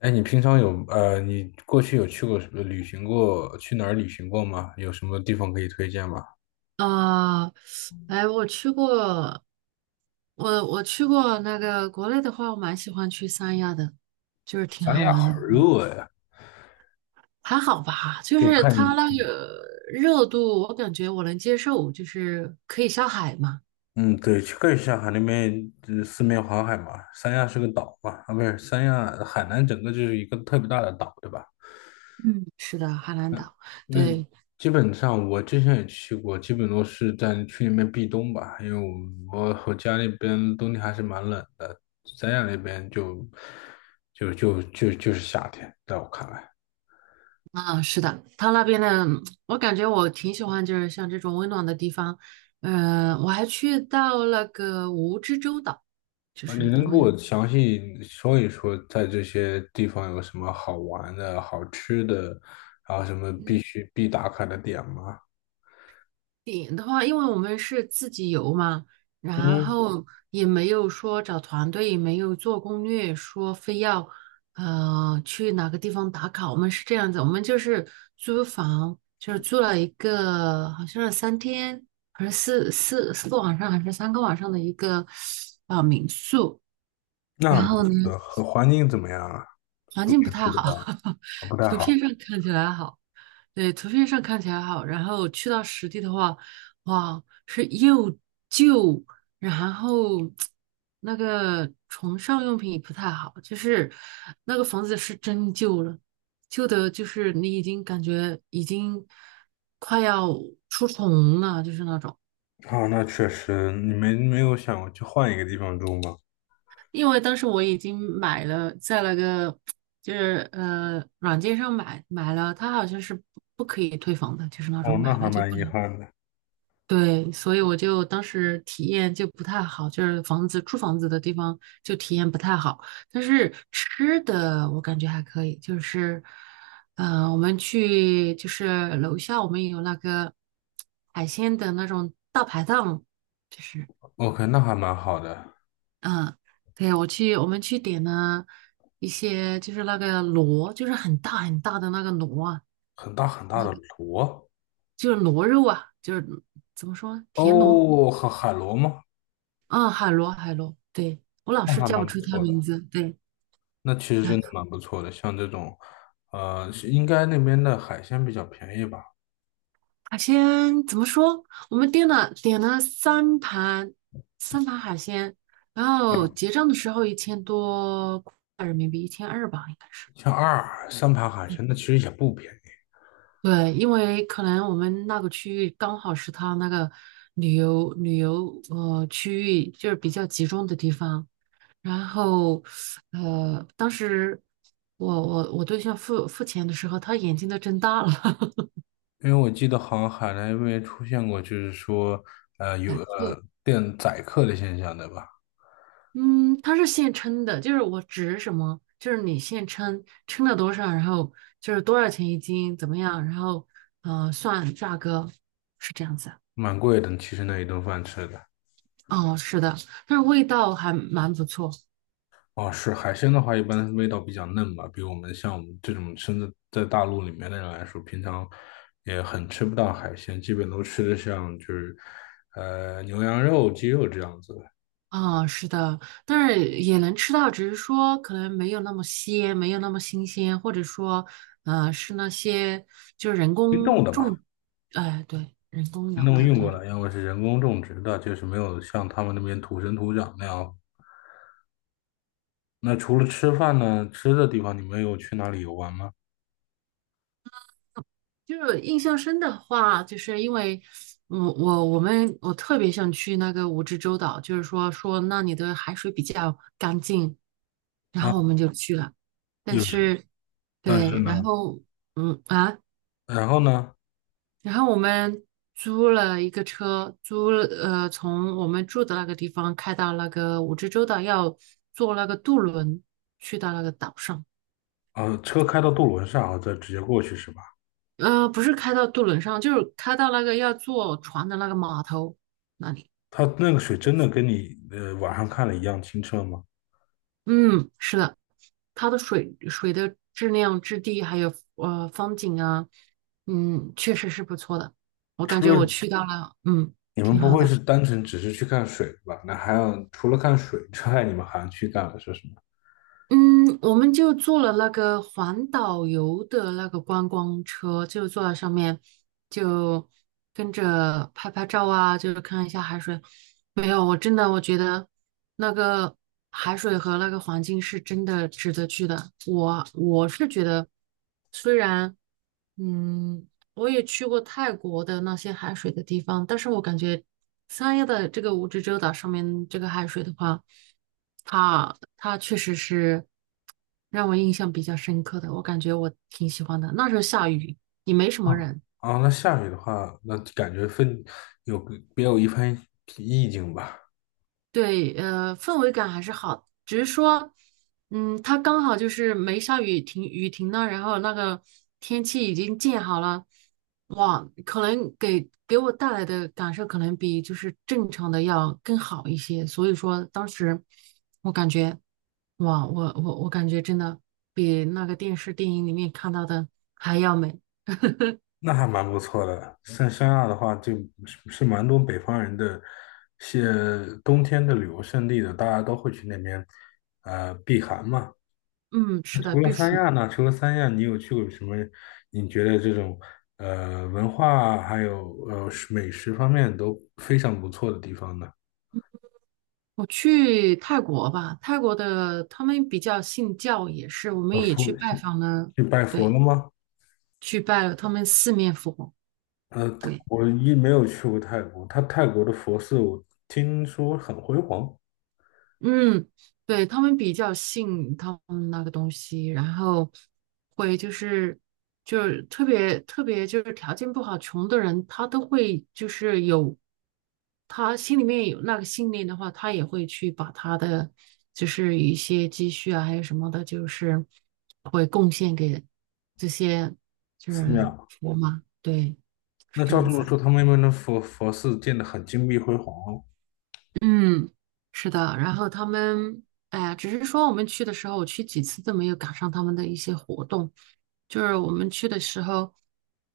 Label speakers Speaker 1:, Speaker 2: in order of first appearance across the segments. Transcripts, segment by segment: Speaker 1: 哎，你平常有你过去有去过什么旅行过？去哪儿旅行过吗？有什么地方可以推荐吗？
Speaker 2: 啊，哎，我去过，我去过那个国内的话，我蛮喜欢去三亚的，就是挺
Speaker 1: 三
Speaker 2: 好
Speaker 1: 亚
Speaker 2: 玩
Speaker 1: 好
Speaker 2: 的，
Speaker 1: 热呀！
Speaker 2: 还好吧，就
Speaker 1: 就
Speaker 2: 是
Speaker 1: 看
Speaker 2: 它
Speaker 1: 你，
Speaker 2: 那个热度，我感觉我能接受，就是可以下海嘛。
Speaker 1: 嗯，对，去可以下海那边，呃四面环海嘛。三亚是个岛嘛，啊，不是，三亚海南整个就是一个特别大的岛，对吧？
Speaker 2: 嗯，是的，海南岛，
Speaker 1: 那
Speaker 2: 对，
Speaker 1: 基本上我之前也去过，基本都是在去那边避冬吧，因为我家那边冬天还是蛮冷的，三亚那边就是夏天，在我看来。
Speaker 2: 啊，是的，它那边的，我感觉我挺喜欢，就是像这种温暖的地方。嗯、我还去到那个蜈支洲岛，就
Speaker 1: 啊，你
Speaker 2: 是
Speaker 1: 能
Speaker 2: 他
Speaker 1: 给
Speaker 2: 们。
Speaker 1: 我详细说一说，在这些地方有什么好玩的、好吃的，然后什么必须必打卡的点吗？
Speaker 2: 点的话，因为我们是自己游嘛，然
Speaker 1: 嗯，
Speaker 2: 后也没有说找团队，也没有做攻略，说非要去哪个地方打卡。我们是这样子，我们就是租房，就是租了一个好像是3天还是四个晚上，还是3个晚上的一个民宿。
Speaker 1: 那
Speaker 2: 然
Speaker 1: 很不
Speaker 2: 后呢，
Speaker 1: 错的，和环境怎么样啊？
Speaker 2: 环
Speaker 1: 住
Speaker 2: 境不
Speaker 1: 民
Speaker 2: 太
Speaker 1: 宿的
Speaker 2: 好，
Speaker 1: 话，啊不太
Speaker 2: 图片
Speaker 1: 好。
Speaker 2: 上看起来好，对，图片上看起来好，然后去到实地的话，哇，是又旧，然后那个床上用品也不太好，就是那个房子是真旧了，旧的就是你已经感觉已经快要出虫了，就是那种。
Speaker 1: 啊，那确实，你没有想过去换一个地方住吗？
Speaker 2: 因为当时我已经买了，在那个就是软件上买了，它好像是不可以退房的，就是那种
Speaker 1: 哦，那
Speaker 2: 买
Speaker 1: 还
Speaker 2: 了就
Speaker 1: 蛮
Speaker 2: 不
Speaker 1: 遗
Speaker 2: 能。
Speaker 1: 憾的。
Speaker 2: 对，所以我就当时体验就不太好，就是房子住房子的地方就体验不太好。但是吃的我感觉还可以，就是我们去就是楼下我们有那个海鲜的那种大排档，就是。
Speaker 1: OK，那还蛮好的，
Speaker 2: 嗯，对啊，我去，我们去点了一些，就是那个螺，就是很大很大的那个螺啊，
Speaker 1: 很大很大的螺。
Speaker 2: 就是螺肉啊，就是怎么说，田螺
Speaker 1: 哦，海螺吗？
Speaker 2: 啊，海螺，海螺，对，我老
Speaker 1: 那
Speaker 2: 是
Speaker 1: 还
Speaker 2: 叫不
Speaker 1: 蛮不
Speaker 2: 出它
Speaker 1: 错的。
Speaker 2: 名字，对，
Speaker 1: 那其实真的
Speaker 2: 啊，
Speaker 1: 蛮不错的，像这种，呃，是应该那边的海鲜比较便宜吧？
Speaker 2: 海鲜怎么说？我们点了三盘海鲜，然后
Speaker 1: 啊，
Speaker 2: 结账的时候1000多块人民币，1200吧，应该是。
Speaker 1: 像二尔三盘海
Speaker 2: 对。
Speaker 1: 鲜，那其实也不便宜，
Speaker 2: 对，因为可能我们那个区域刚好是他那个旅游区域，就是比较集中的地方。然后，呃，当时我对象付钱的时候，他眼睛都睁大了，
Speaker 1: 因为我记得好像海南那边出现过，就是说，呃，有
Speaker 2: 两个，
Speaker 1: 呃店宰客的现象，对吧？
Speaker 2: 嗯，他是现称的，就是我指什么，就是你现称称了多少，然后就是多少钱一斤，怎么样，然后算价格是这样子。
Speaker 1: 蛮贵的，其实那一顿饭吃的。
Speaker 2: 哦，是的，但是味道还蛮不错。
Speaker 1: 哦，是海鲜的话，一般味道比较嫩吧，比我们像我们这种身在大陆里面的人来说，平常也很吃不到海鲜，基本都吃的像就是，呃，牛羊肉、鸡肉这样子。
Speaker 2: 啊、是的，但是也能吃到，只是说可能没有那么鲜，没有那么新鲜，或者说，是那些就是人
Speaker 1: 冰
Speaker 2: 工
Speaker 1: 冻的嘛，
Speaker 2: 种，哎、对，人工
Speaker 1: 冰
Speaker 2: 养
Speaker 1: 冻
Speaker 2: 的
Speaker 1: 运
Speaker 2: 那
Speaker 1: 过
Speaker 2: 种。
Speaker 1: 来，要么是人工种植的，就是没有像他们那边土生土长那样。那除了吃饭呢，吃的地方你们有去哪里游玩吗？
Speaker 2: 就是印象深的话，就是因为我们特别想去那个蜈支洲岛，就是说说那里的海水比较干净，然
Speaker 1: 啊，
Speaker 2: 后我们就去了，但
Speaker 1: 有，
Speaker 2: 是
Speaker 1: 但是
Speaker 2: 对，然
Speaker 1: 呢，
Speaker 2: 后嗯啊。
Speaker 1: 然后呢，
Speaker 2: 然后我们租了一个车，租了，从我们住的那个地方开到那个蜈支洲岛，要坐那个渡轮去到那个岛上。
Speaker 1: 啊，车开到渡轮上，然后再直接过去是吧？
Speaker 2: 呃，不是开到渡轮上，就是开到那个要坐船的那个码头那里。
Speaker 1: 它那个水真的跟你网上看的一样清澈吗？
Speaker 2: 嗯，是的，它的水的质量、质地还有风景啊，嗯，确实是不错的。我感
Speaker 1: 除
Speaker 2: 觉我
Speaker 1: 了
Speaker 2: 去到了，嗯，
Speaker 1: 你们
Speaker 2: 挺
Speaker 1: 不
Speaker 2: 好
Speaker 1: 会
Speaker 2: 的。
Speaker 1: 是单纯只是去看水吧？那还有除了看水之外，你们还去干了些什么？
Speaker 2: 嗯，我们就坐了那个环岛游的那个观光车，就坐在上面，就跟着拍拍照啊，就是看一下海水。没有，我真的我觉得那个海水和那个环境是真的值得去的。我是觉得，虽然嗯我也去过泰国的那些海水的地方，但是我感觉三亚的这个蜈支洲岛上面这个海水的话，它确实是让我印象比较深刻的，我感觉我挺喜欢的。那时候下雨，也没什么
Speaker 1: 啊，
Speaker 2: 人，
Speaker 1: 啊那下雨的话，那感觉分有个别有一番意境吧，
Speaker 2: 对，氛围感还是好，只是说，它刚好就是没下雨停雨停了，然后那个天气已经建好了，哇，可能给我带来的感受可能比就是正常的要更好一些，所以说当时我感觉，哇，我感觉真的比那个电视电影里面看到的还要美，
Speaker 1: 那还蛮不错的。像三亚的话，就是是蛮多北方人的些冬天的旅游胜地的，大家都会去那边呃避寒嘛。
Speaker 2: 嗯，
Speaker 1: 那
Speaker 2: 是的，
Speaker 1: 除了
Speaker 2: 必
Speaker 1: 三
Speaker 2: 须。
Speaker 1: 亚呢？除了三亚，你有去过什么？你觉得这种呃文化啊还有呃美食方面都非常不错的地方呢？
Speaker 2: 我去泰国吧，泰国的他们比较信教，也是我
Speaker 1: 呃，
Speaker 2: 们也
Speaker 1: 佛
Speaker 2: 去拜访了，
Speaker 1: 去拜佛了
Speaker 2: 对，
Speaker 1: 吗？
Speaker 2: 去拜了他们四面佛，
Speaker 1: 呃，
Speaker 2: 对，
Speaker 1: 我一没有去过泰国，他泰国的佛寺我听说很辉煌，
Speaker 2: 嗯，对，他们比较信他们那个东西，然后会就是特别特别就是条件不好、穷的人，他都会就是有他心里面有那个信念的话，他也会去把他的就是一些积蓄啊，还有什么的，就是会贡献给这些就
Speaker 1: 寺
Speaker 2: 是
Speaker 1: 庙。
Speaker 2: 佛嘛，对，是
Speaker 1: 那
Speaker 2: 这
Speaker 1: 照这
Speaker 2: 样
Speaker 1: 么
Speaker 2: 子。
Speaker 1: 说，他们那边的佛寺建得很金碧辉煌哦
Speaker 2: 嗯，是的，然后他们，哎呀，只是说我们去的时候，我去几次都没有赶上他们的一些活动，就是我们去的时候，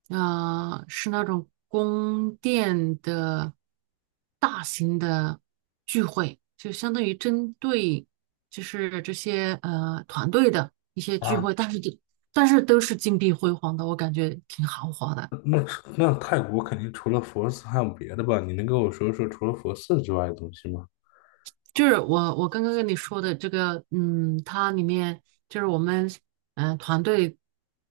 Speaker 2: 是那种宫殿的大型的聚会，就相当于针对就是这些团队的一些聚
Speaker 1: 啊。
Speaker 2: 会，但是都是金碧辉煌的，我感觉挺豪华的。
Speaker 1: 那那泰国肯定除了佛寺还有别的吧？你能跟我说说除了佛寺之外的东西吗？
Speaker 2: 就是我刚刚跟你说的这个，嗯，它里面就是我们团队，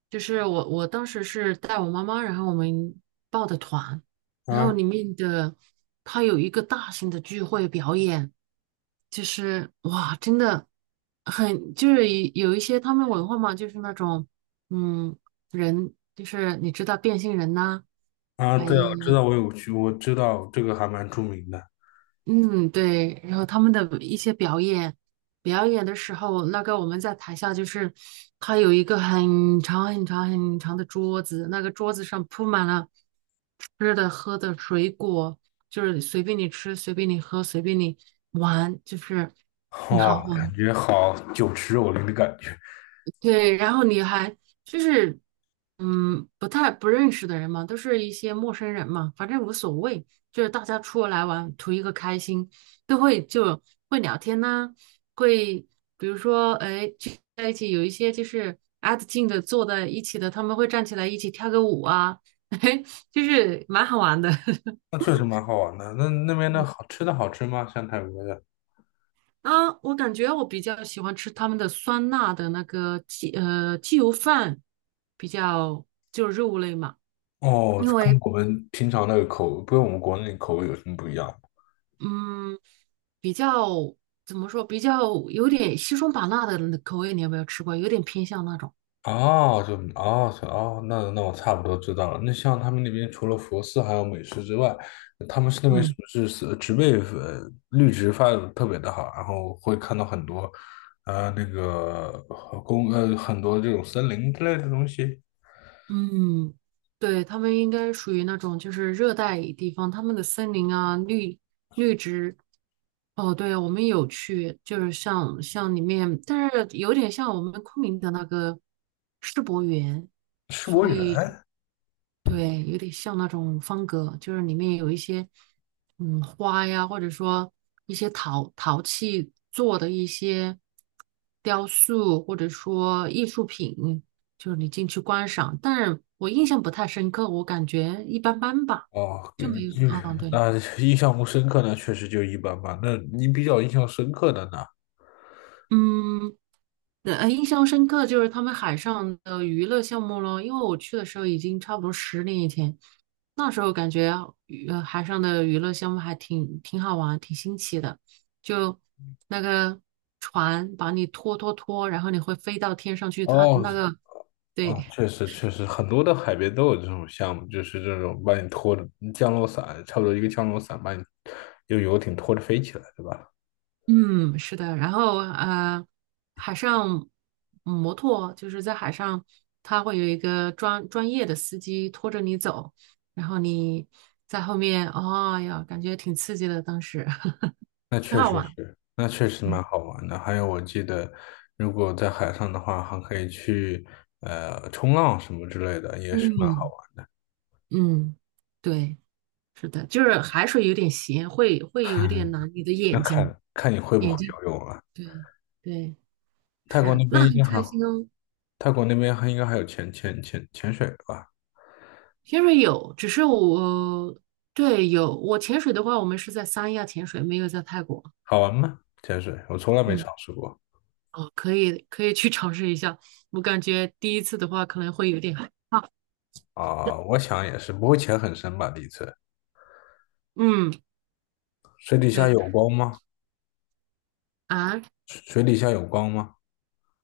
Speaker 2: 就是我当时是带我妈妈，然后我们报的团，然后
Speaker 1: 啊
Speaker 2: 里面的它有一个大型的聚会表演，就是哇，真的很就是一有一些他们文化嘛，就是那种嗯人，就是你知道变性人呐、
Speaker 1: 啊，
Speaker 2: 还
Speaker 1: 对啊，我知
Speaker 2: 有。
Speaker 1: 道，我有去，我知道这个还蛮著名的。
Speaker 2: 嗯，对，然后他们的一些表演，表演的时候，那个我们在台下就是，他有一个很长很长很长的桌子，那个桌子上铺满了吃的、喝的、水果，就是随便你吃，随便你喝，随便你玩，就是挺好
Speaker 1: 哇，
Speaker 2: 玩。
Speaker 1: 感觉好酒池肉林的感觉，
Speaker 2: 对，然后你还就是，嗯，不太不认识的人嘛，都是一些陌生人嘛，反正无所谓，就是大家出来玩，图一个开心，都会就会聊天呐、会比如说，哎，聚在一起有一些就是挨得近的坐在一起的，他们会站起来一起跳个舞啊，嘿，就是蛮好玩的。
Speaker 1: 那确实蛮好玩的。那那边 的
Speaker 2: 嗯
Speaker 1: 好吃的好吃吗？像泰国的？
Speaker 2: 啊，我感觉我比较喜欢吃他们的酸辣的那个鸡鸡油饭，比较就肉类嘛。
Speaker 1: 哦，
Speaker 2: 因
Speaker 1: 跟
Speaker 2: 为
Speaker 1: 我们平常那个口，跟我们国内口味有什么不一样吗？
Speaker 2: 嗯，比较怎么说，比较有点西双版纳的那口味，你有没有吃过？有点偏向那种，
Speaker 1: 哦，就哦是哦，那那我差不多知道了。那像他们那边除了佛寺还有美食之外，他们是那边是
Speaker 2: 嗯
Speaker 1: 不是是植被绿植发的特别的好，然后会看到很多呃那个呃公呃很多这种森林之类的东西。
Speaker 2: 嗯，对，他们应该属于那种就是热带地方，他们的森林啊，绿植。哦，对，我们有去，就是像里面，但是有点像我们昆明的那个世博园，
Speaker 1: 世博
Speaker 2: 所
Speaker 1: 园
Speaker 2: 以就对，有点像那种方格，就是里面有一些花呀，或者说一些陶器做的一些雕塑，或者说艺术品，就是你进去观赏。但是我印象不太深刻，我感觉一般般吧，
Speaker 1: 哦，
Speaker 2: 就没有。
Speaker 1: 印
Speaker 2: 嗯，对，
Speaker 1: 那 印象不深刻呢，确实就一般般。那你比较印象深刻的呢？
Speaker 2: 嗯，印象深刻就是他们海上的娱乐项目咯，因为我去的时候已经差不多10年以前，那时候感觉啊海上的娱乐项目还挺好玩，挺新奇的，就那个船把你拖，然后你会飞到天上去，它
Speaker 1: 哦，
Speaker 2: 那个
Speaker 1: 啊，
Speaker 2: 对
Speaker 1: 确实确实，很多的海边都有这种项目，就是这种把你拖着降落伞，差不多一个降落伞把你用游艇拖着飞起来，对吧？
Speaker 2: 嗯，是的，然后海上摩托就是在海上，它会有一个专业的司机拖着你走，然后你在后面，哦呀，感觉挺刺激的，当时
Speaker 1: 那
Speaker 2: 挺
Speaker 1: 确
Speaker 2: 好
Speaker 1: 实
Speaker 2: 玩。
Speaker 1: 是，那确实蛮
Speaker 2: 嗯
Speaker 1: 好玩的。还有，我记得如果在海上的话，还可以去冲浪什么之类的，也是蛮好
Speaker 2: 嗯
Speaker 1: 玩。
Speaker 2: 嗯，对，是的，就是海水有点咸，会有一点 难你的
Speaker 1: 那
Speaker 2: 眼睛
Speaker 1: 看看你会不会
Speaker 2: 眼睛。
Speaker 1: 游泳啊？
Speaker 2: 对对，
Speaker 1: 泰国那
Speaker 2: 是，那
Speaker 1: 边应
Speaker 2: 很
Speaker 1: 该还，
Speaker 2: 开心哦。
Speaker 1: 泰国那边还应该还有潜水吧？
Speaker 2: 潜水有，只是我，对，有，我潜水的话，我们是在三亚潜水，没有在泰国。
Speaker 1: 好玩吗？潜水我从来没
Speaker 2: 嗯，
Speaker 1: 尝试过。
Speaker 2: 哦，可以，可以去尝试一下。我感觉第一次的话可能会有点害 怕。
Speaker 1: 啊、我想也是，不会潜很深吧？第一次，
Speaker 2: 嗯，
Speaker 1: 水底下
Speaker 2: 对
Speaker 1: 有光吗？
Speaker 2: 啊，
Speaker 1: 水底下有光吗？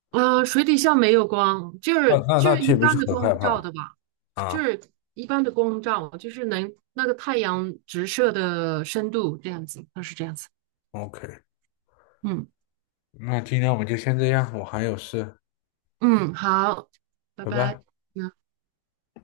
Speaker 2: 水底下没有光，就
Speaker 1: 那
Speaker 2: 是就是
Speaker 1: 岂
Speaker 2: 一
Speaker 1: 不是
Speaker 2: 般的
Speaker 1: 很害
Speaker 2: 光照
Speaker 1: 怕
Speaker 2: 的吧，就
Speaker 1: 啊
Speaker 2: 是一般的光照，就是能那个太阳直射的深度这样子，它是这样子。
Speaker 1: ？OK，
Speaker 2: 嗯
Speaker 1: 那今天我们就先这样，我还有事，
Speaker 2: 嗯，好，拜
Speaker 1: 拜
Speaker 2: 拜。
Speaker 1: 拜。
Speaker 2: 嗯。